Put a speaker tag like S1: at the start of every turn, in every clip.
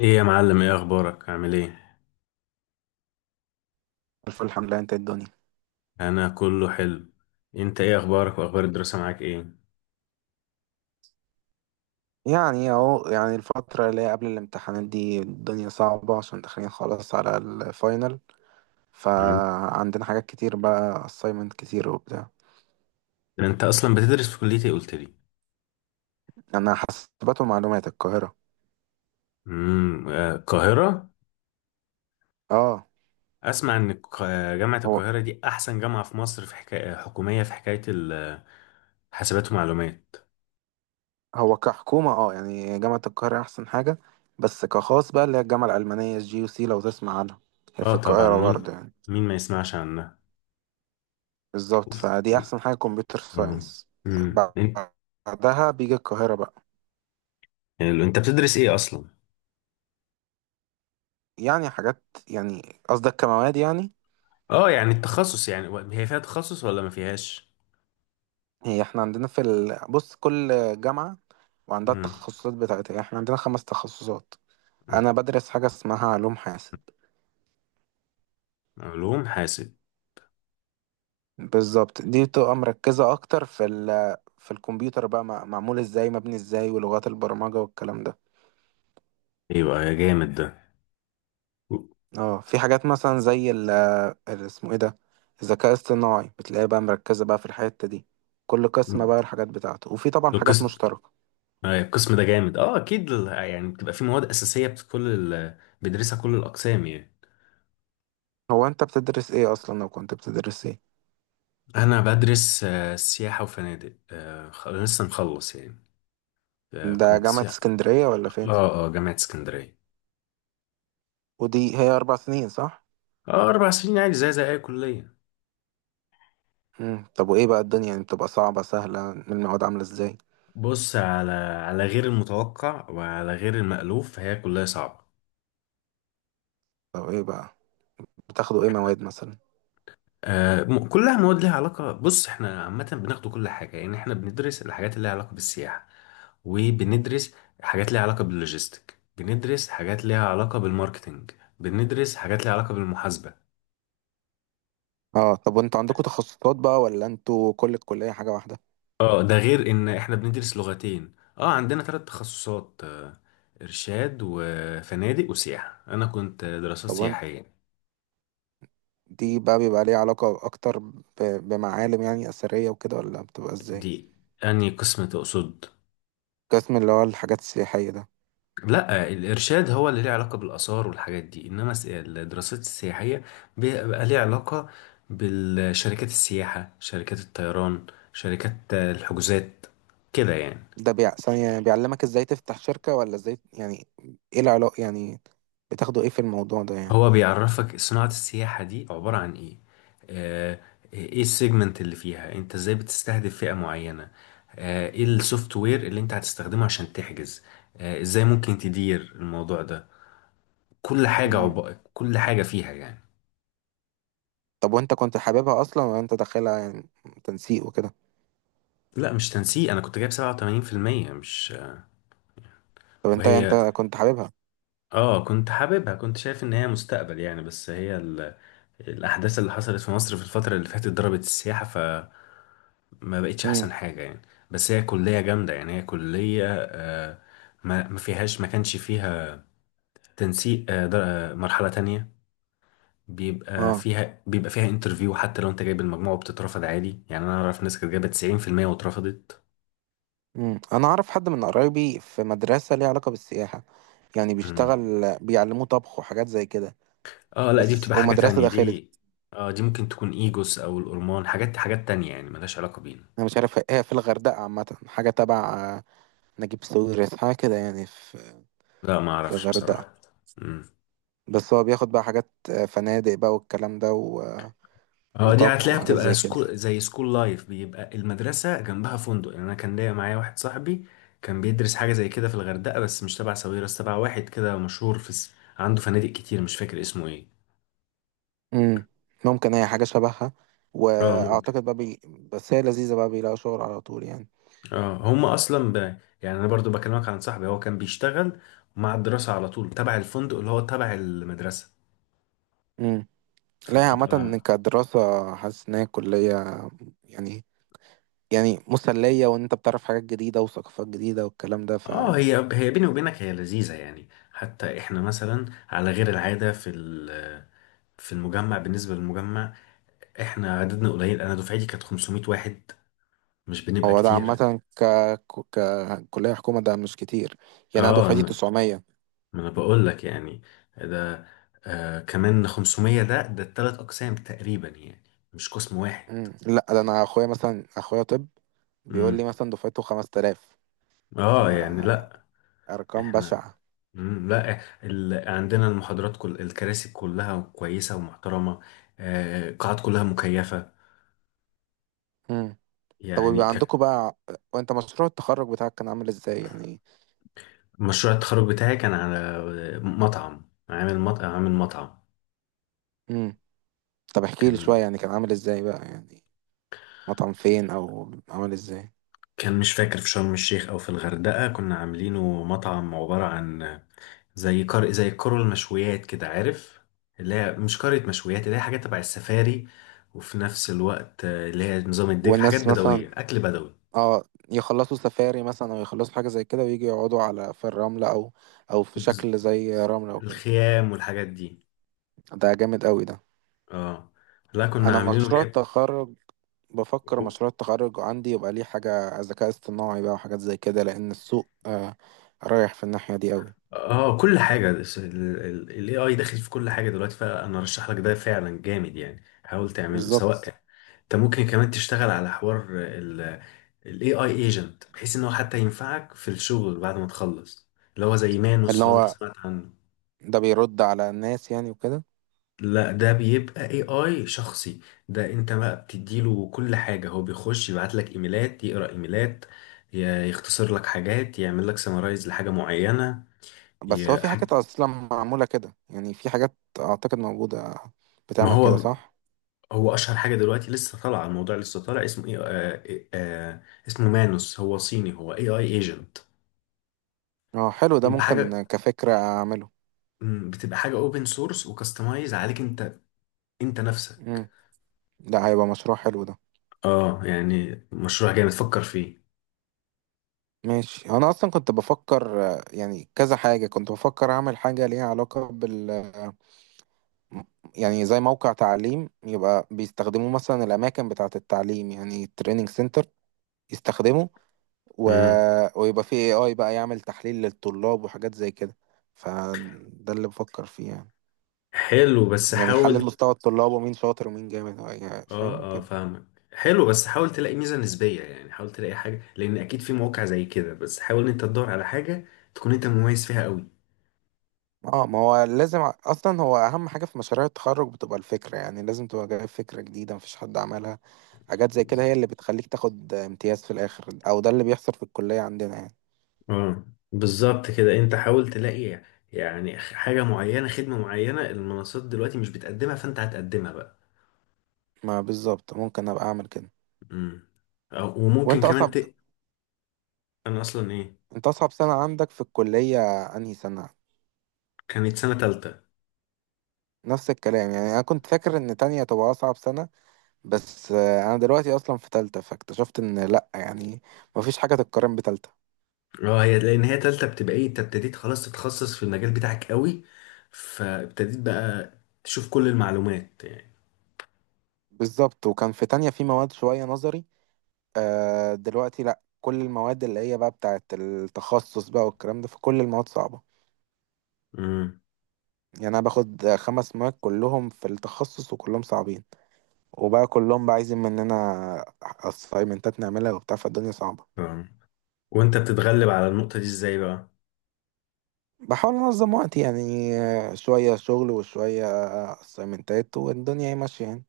S1: ايه يا معلم، ايه اخبارك؟ عامل ايه؟
S2: الف الحمد لله، انت الدنيا.
S1: انا كله حلو. انت ايه اخبارك واخبار الدراسة معاك ايه؟
S2: يعني إيه اهو، يعني الفترة اللي هي قبل الامتحانات دي الدنيا صعبة عشان داخلين خلاص على الفاينل.
S1: مم.
S2: فعندنا حاجات كتير بقى assignment كتير وبتاع.
S1: انت اصلا بتدرس في كلية ايه، قلت لي؟
S2: انا حاسبات ومعلومات القاهرة.
S1: آه، القاهرة.
S2: اه،
S1: اسمع، ان جامعة
S2: هو
S1: القاهرة دي احسن جامعة في مصر، في حكاية حكومية، في حكاية الحاسبات ومعلومات.
S2: هو كحكومة اه يعني جامعة القاهرة احسن حاجة. بس كخاص بقى اللي هي الجامعة الألمانية الجي يو سي لو تسمع عنها. هي في
S1: اه طبعا،
S2: القاهرة
S1: مين
S2: برضه يعني.
S1: مين ما يسمعش عنها؟
S2: بالظبط، فدي احسن حاجة كمبيوتر
S1: آه.
S2: ساينس.
S1: مم. انت.
S2: بعدها بيجي القاهرة بقى.
S1: حلو. أنت بتدرس ايه اصلا؟
S2: يعني حاجات، يعني، قصدك كمواد يعني.
S1: اه يعني التخصص يعني، هي فيها تخصص ولا ما فيهاش؟
S2: هي احنا عندنا في بص، كل جامعة وعندها
S1: امم.
S2: التخصصات بتاعتها، احنا عندنا خمس تخصصات. انا بدرس حاجة اسمها علوم حاسب.
S1: علوم حاسب.
S2: بالظبط، دي بتبقى مركزة اكتر في في الكمبيوتر بقى، معمول ازاي، مبني ازاي، ولغات البرمجة والكلام ده.
S1: ايوه، يا جامد ده.
S2: اه، في حاجات مثلا زي اسمه ايه ده، الذكاء الاصطناعي، بتلاقيها بقى مركزة بقى في الحتة دي. كل قسم بقى الحاجات بتاعته، وفي طبعا حاجات
S1: القسم
S2: مشتركة.
S1: القسم ده جامد. اه اكيد يعني بتبقى في مواد اساسيه كل بيدرسها كل الاقسام يعني.
S2: هو انت بتدرس ايه اصلا، لو كنت بتدرس ايه؟
S1: انا بدرس سياحه وفنادق، لسه مخلص يعني.
S2: ده
S1: كنت
S2: جامعة
S1: سياحة.
S2: اسكندرية ولا فين؟
S1: اه اه، جامعه اسكندريه.
S2: ودي هي 4 سنين صح؟
S1: اه 4 سنين عادي، زي اي كليه.
S2: مم. طب وإيه بقى الدنيا، يعني بتبقى صعبة سهلة، المواد عاملة إزاي؟
S1: بص، على غير المتوقع وعلى غير المألوف، فهي كلها صعبه.
S2: طب إيه بقى، بتاخدوا إيه
S1: احنا
S2: مواد مثلا؟
S1: كلها مواد ليها علاقه. بص، احنا عامه بناخد كل حاجه، يعني احنا بندرس الحاجات اللي ليها علاقه بالسياحه، وبندرس حاجات ليها علاقة باللوجيستيك، بندرس حاجات ليها علاقة بالماركتينج، بندرس حاجات ليها علاقة بالمحاسبة.
S2: آه، طب وأنتوا عندكم تخصصات بقى ولا أنتوا كل الكلية حاجة واحدة؟
S1: اه ده غير ان احنا بندرس لغتين، عندنا ثلاث تخصصات، ارشاد وفنادق وسياحة. انا كنت دراسات
S2: طب وأنت،
S1: سياحية.
S2: دي بقى بيبقى ليها علاقة أكتر بمعالم يعني أثرية وكده ولا بتبقى إزاي؟
S1: دي انهي قسم تقصد؟
S2: قسم اللي هو الحاجات السياحية ده.
S1: لا، الإرشاد هو اللي ليه علاقة بالآثار والحاجات دي، إنما الدراسات السياحية بيبقى ليه علاقة بالشركات السياحة، شركات الطيران، شركات الحجوزات، كده يعني.
S2: ثانية، بيعلمك إزاي تفتح شركة ولا إزاي يعني، إيه العلاقة يعني، بتاخدوا إيه في الموضوع ده يعني؟
S1: هو بيعرفك صناعة السياحة دي عبارة عن إيه. آه، إيه السيجمنت اللي فيها أنت؟ إزاي بتستهدف فئة معينة؟ إيه السوفت وير اللي أنت هتستخدمه عشان تحجز؟ إزاي ممكن تدير الموضوع ده؟
S2: مم.
S1: كل حاجة فيها يعني.
S2: طب وأنت كنت حاببها أصلا ولا أنت داخلها يعني تنسيق وكده؟
S1: لا مش تنسيق، انا كنت جايب 87%، مش.
S2: طب، انت
S1: وهي،
S2: كنت حاببها.
S1: اه كنت حاببها، كنت شايف ان هي مستقبل يعني، بس هي الاحداث اللي حصلت في مصر في الفترة اللي فاتت ضربت السياحة، فما بقتش احسن
S2: امم
S1: حاجة يعني. بس هي كلية جامدة يعني، هي كلية آه. ما كانش فيها تنسيق. آه در... آه، مرحلة تانية. بيبقى
S2: اه،
S1: فيها بيبقى فيها انترفيو، حتى لو انت جايب المجموع وبتترفض عادي يعني. انا اعرف ناس كانت جايبة 90% واترفضت.
S2: انا اعرف حد من قرايبي في مدرسة ليها علاقة بالسياحة، يعني بيشتغل.
S1: مم.
S2: بيعلموه طبخ وحاجات زي كده،
S1: اه لا، دي
S2: بس
S1: بتبقى حاجة
S2: ومدرسة
S1: تانية
S2: داخلت.
S1: دي. اه دي ممكن تكون ايجوس او الهرمون، حاجات تانية يعني، ملهاش علاقة بينا.
S2: انا مش عارف، هي في الغردقة عامة حاجة تبع نجيب ساويرس، حاجة كده يعني، في
S1: لا، ما
S2: في
S1: اعرفش
S2: الغردقة.
S1: بصراحة. امم.
S2: بس هو بياخد بقى حاجات فنادق بقى والكلام ده و... آه،
S1: اه دي
S2: وطبخ
S1: هتلاقيها
S2: وحاجات
S1: بتبقى
S2: زي كده.
S1: سكول، زي سكول لايف، بيبقى المدرسة جنبها فندق يعني. انا كان ليا، معايا واحد صاحبي كان بيدرس حاجة زي كده في الغردقة، بس مش تبع ساويرس، تبع واحد كده مشهور عنده فنادق كتير، مش فاكر اسمه ايه.
S2: امم، ممكن هي حاجة شبهها،
S1: اه ممكن.
S2: واعتقد بقى بس هي لذيذة بقى بيلاقوا شغل على طول يعني.
S1: اه هم اصلا يعني انا برضو بكلمك عن صاحبي، هو كان بيشتغل مع الدراسة على طول، تبع الفندق اللي هو تبع المدرسة،
S2: لا، هي
S1: فبتبقى.
S2: عامة كدراسة حاسس إن هي كلية يعني، يعني مسلية، وإن أنت بتعرف حاجات جديدة وثقافات جديدة والكلام ده
S1: اه
S2: فهو.
S1: هي بيني وبينك، هي لذيذة يعني. حتى احنا مثلا، على غير العادة، في في المجمع، بالنسبة للمجمع احنا عددنا قليل، انا دفعتي كانت 500 واحد، مش بنبقى
S2: ده
S1: كتير.
S2: عامة كلية حكومة، ده مش كتير يعني، أنا
S1: اه
S2: دفعتي
S1: ما
S2: 900.
S1: ما انا بقول لك يعني. ده كمان 500، ده التلات اقسام تقريبا يعني، مش قسم واحد.
S2: مم. لا، ده أنا أخويا مثلا، أخويا طب بيقول لي
S1: امم.
S2: مثلا دفعته 5000.
S1: اه يعني
S2: فأرقام
S1: لا. احنا،
S2: بشعة.
S1: مم، لا عندنا المحاضرات، كل الكراسي كلها كويسة ومحترمة، القاعات كلها مكيفة
S2: مم. طب
S1: يعني
S2: ويبقى
S1: ك-
S2: عندكم بقى، وأنت مشروع التخرج بتاعك كان عامل إزاي يعني؟
S1: مشروع التخرج بتاعي كان على مطعم. عامل مطعم.
S2: مم. طب احكي لي شوية
S1: كان
S2: يعني كان عامل إزاي بقى يعني، مطعم فين أو عامل إزاي؟
S1: كان مش فاكر في شرم الشيخ او في الغردقة، كنا عاملينه مطعم عبارة عن زي كرة المشويات كده، عارف، اللي هي مش كرة مشويات، اللي هي حاجات تبع السفاري، وفي نفس الوقت اللي هي نظام الدك، حاجات
S2: والناس مثلا،
S1: بدوية، أكل بدوي.
S2: اه، يخلصوا سفاري مثلا او يخلصوا حاجة زي كده ويجي يقعدوا على في الرملة او في شكل
S1: بز-
S2: زي رملة وكده.
S1: الخيام والحاجات دي.
S2: ده جامد قوي ده.
S1: اه لا، كنا
S2: انا
S1: عاملينه.
S2: مشروع التخرج، بفكر
S1: جامد.
S2: مشروع التخرج عندي يبقى ليه حاجة ذكاء اصطناعي بقى وحاجات زي كده، لان السوق رايح في الناحية دي قوي.
S1: اه، كل حاجة الاي AI داخل في كل حاجة دلوقتي، فانا ارشح لك ده، فعلا جامد يعني، حاول تعمله
S2: بالظبط،
S1: سواء. انت ممكن كمان تشتغل على حوار الاي AI ايجنت، بحيث ان هو حتى ينفعك في الشغل بعد ما تخلص، اللي هو زي
S2: اللي
S1: مانوس لو انت
S2: هو
S1: سمعت عنه.
S2: ده بيرد على الناس يعني وكده.
S1: لا، ده بيبقى اي اي شخصي، ده انت بقى بتديله كل حاجة، هو بيخش يبعت لك ايميلات، يقرأ ايميلات، يختصر لك حاجات، يعمل لك سمرايز لحاجة معينة.
S2: بس هو
S1: ي-
S2: في حاجات اصلا معمولة كده يعني، في حاجات اعتقد موجودة
S1: ما
S2: بتعمل كده
S1: هو
S2: صح؟
S1: هو اشهر حاجه دلوقتي، لسه طالعه، الموضوع لسه طالع، اسمه ايه، اسمه مانوس. هو صيني، هو اي اي ايجنت.
S2: اه حلو ده،
S1: بيبقى
S2: ممكن
S1: حاجه
S2: كفكرة اعمله.
S1: مم، بتبقى حاجه اوبن سورس، وكستمايز عليك انت، انت نفسك.
S2: لا، هيبقى مشروع حلو ده.
S1: اه يعني مشروع جامد، فكر فيه.
S2: ماشي، انا اصلا كنت بفكر يعني كذا حاجه كنت بفكر اعمل حاجه ليها علاقه م- يعني زي موقع تعليم يبقى بيستخدموه مثلا الاماكن بتاعه التعليم، يعني التريننج سنتر يستخدمه، و...
S1: امم.
S2: ويبقى فيه AI بقى يعمل تحليل للطلاب وحاجات زي كده، فده اللي بفكر فيه يعني.
S1: حلو، بس
S2: يعني يحلل
S1: حاول.
S2: مستوى الطلاب ومين شاطر ومين جامد، يعني
S1: اه
S2: فاهم
S1: اه،
S2: كده.
S1: فاهمك. حلو، بس حاول تلاقي ميزه نسبيه يعني، حاول تلاقي حاجه، لان اكيد في مواقع زي كده، بس حاول ان انت تدور على حاجه تكون انت مميز فيها قوي.
S2: اه، ما هو لازم اصلا هو اهم حاجه في مشاريع التخرج بتبقى الفكره يعني، لازم تبقى جايب فكره جديده مفيش حد عملها. حاجات زي كده هي اللي بتخليك تاخد امتياز في الاخر، او ده اللي بيحصل في الكليه عندنا يعني.
S1: اه بالظبط كده، انت حاول تلاقي يعني حاجة معينة، خدمة معينة، المنصات دلوقتي مش بتقدمها، فانت هتقدمها بقى.
S2: ما بالظبط، ممكن ابقى اعمل كده.
S1: امم. وممكن
S2: وانت
S1: كمان
S2: اصعب
S1: ت... انا اصلا ايه.
S2: انت اصعب سنه عندك في الكليه انهي سنه؟
S1: كانت سنة تالتة.
S2: نفس الكلام يعني، انا كنت فاكر ان تانية تبقى اصعب سنه، بس انا دلوقتي اصلا في تالتة فاكتشفت ان لا يعني، مفيش حاجه تتقارن بتالتة.
S1: اه هي، لان هي تالتة بتبقى ايه، انت ابتديت خلاص تتخصص في المجال بتاعك قوي، فابتديت بقى تشوف كل المعلومات يعني.
S2: بالظبط، وكان في تانية في مواد شويه نظري، دلوقتي لا، كل المواد اللي هي بقى بتاعت التخصص بقى والكلام ده، فكل المواد صعبة
S1: امم.
S2: يعني. أنا باخد خمس مواد كلهم في التخصص وكلهم صعبين، وبقى كلهم بقى عايزين مننا أسايمنتات نعملها وبتاع، فالدنيا صعبة.
S1: فاهم. وانت بتتغلب على النقطة دي ازاي بقى؟
S2: بحاول أنظم وقتي يعني، آه، شوية شغل وشوية أسايمنتات والدنيا هي ماشية يعني.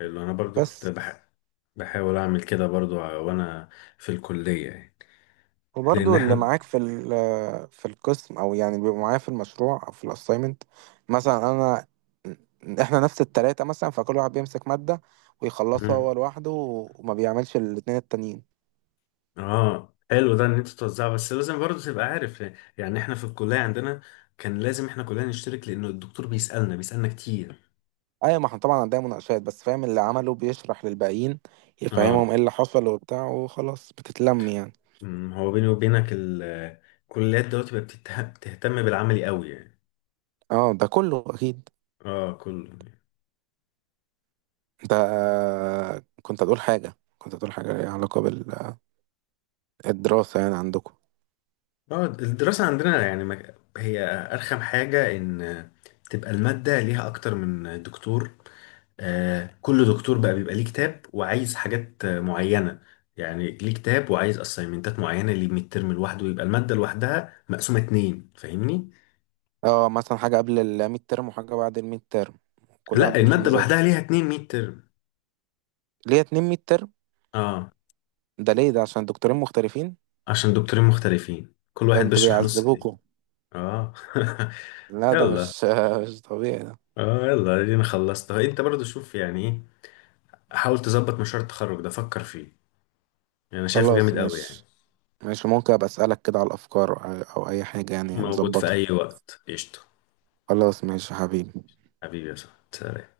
S1: اللي انا برضو كنت
S2: بس،
S1: بحاول اعمل كده برضو، وانا في الكلية يعني، لان
S2: وبرضو اللي
S1: احنا.
S2: معاك في في القسم او يعني بيبقوا معايا في المشروع او في الاساينمنت، مثلا احنا نفس التلاتة مثلا، فكل واحد بيمسك مادة ويخلصها
S1: مم.
S2: هو لوحده وما بيعملش الاتنين التانيين.
S1: اه حلو ده، ان انت توزعه، بس لازم برضه تبقى عارف، يعني احنا في الكليه عندنا كان لازم احنا كلنا نشترك، لانه الدكتور بيسالنا كتير.
S2: ايوه، ما احنا طبعا عندنا مناقشات، بس فاهم اللي عمله بيشرح للباقيين يفهمهم
S1: اه،
S2: ايه اللي حصل وبتاع وخلاص بتتلم يعني.
S1: هو بيني وبينك الكليات دلوقتي بقت بتهتم بالعملي قوي يعني.
S2: اه، ده كله اكيد.
S1: اه كل
S2: انت كنت هتقول حاجة، كنت هتقول حاجة ليها علاقة بالدراسة يعني عندكم.
S1: اه الدراسه عندنا يعني، هي ارخم حاجه، ان تبقى الماده ليها اكتر من دكتور، كل دكتور بقى بيبقى ليه كتاب، وعايز حاجات معينة، يعني ليه كتاب وعايز اسايمنتات معينة، ليه ميد ترم لوحده، ويبقى المادة لوحدها مقسومة اتنين، فاهمني؟
S2: اه مثلا حاجة قبل الميد ترم وحاجة بعد الميد ترم، كل واحد
S1: لا،
S2: بيمشي
S1: المادة
S2: بمزاجه.
S1: لوحدها ليها اتنين ميد ترم.
S2: ليه اتنين ميد ترم؟
S1: اه
S2: ده ليه؟ ده عشان دكتورين مختلفين؟
S1: عشان دكتورين مختلفين، كل
S2: ده
S1: واحد
S2: انتوا
S1: بيشرح نص تاني.
S2: بيعذبوكوا.
S1: اه
S2: لا ده
S1: يلا
S2: مش مش طبيعي ده.
S1: اه يلا ادينا خلصت. انت برضو شوف يعني ايه، حاول تظبط مشروع التخرج ده، فكر فيه يعني، انا شايفه
S2: خلاص
S1: جامد قوي يعني.
S2: ماشي، ماشي ممكن ابقى اسألك كده على الافكار او أو اي حاجة يعني
S1: موجود في
S2: نظبطها.
S1: اي وقت، قشطة.
S2: خلاص ماشي يا حبيبي.
S1: حبيبي يا صاحبي.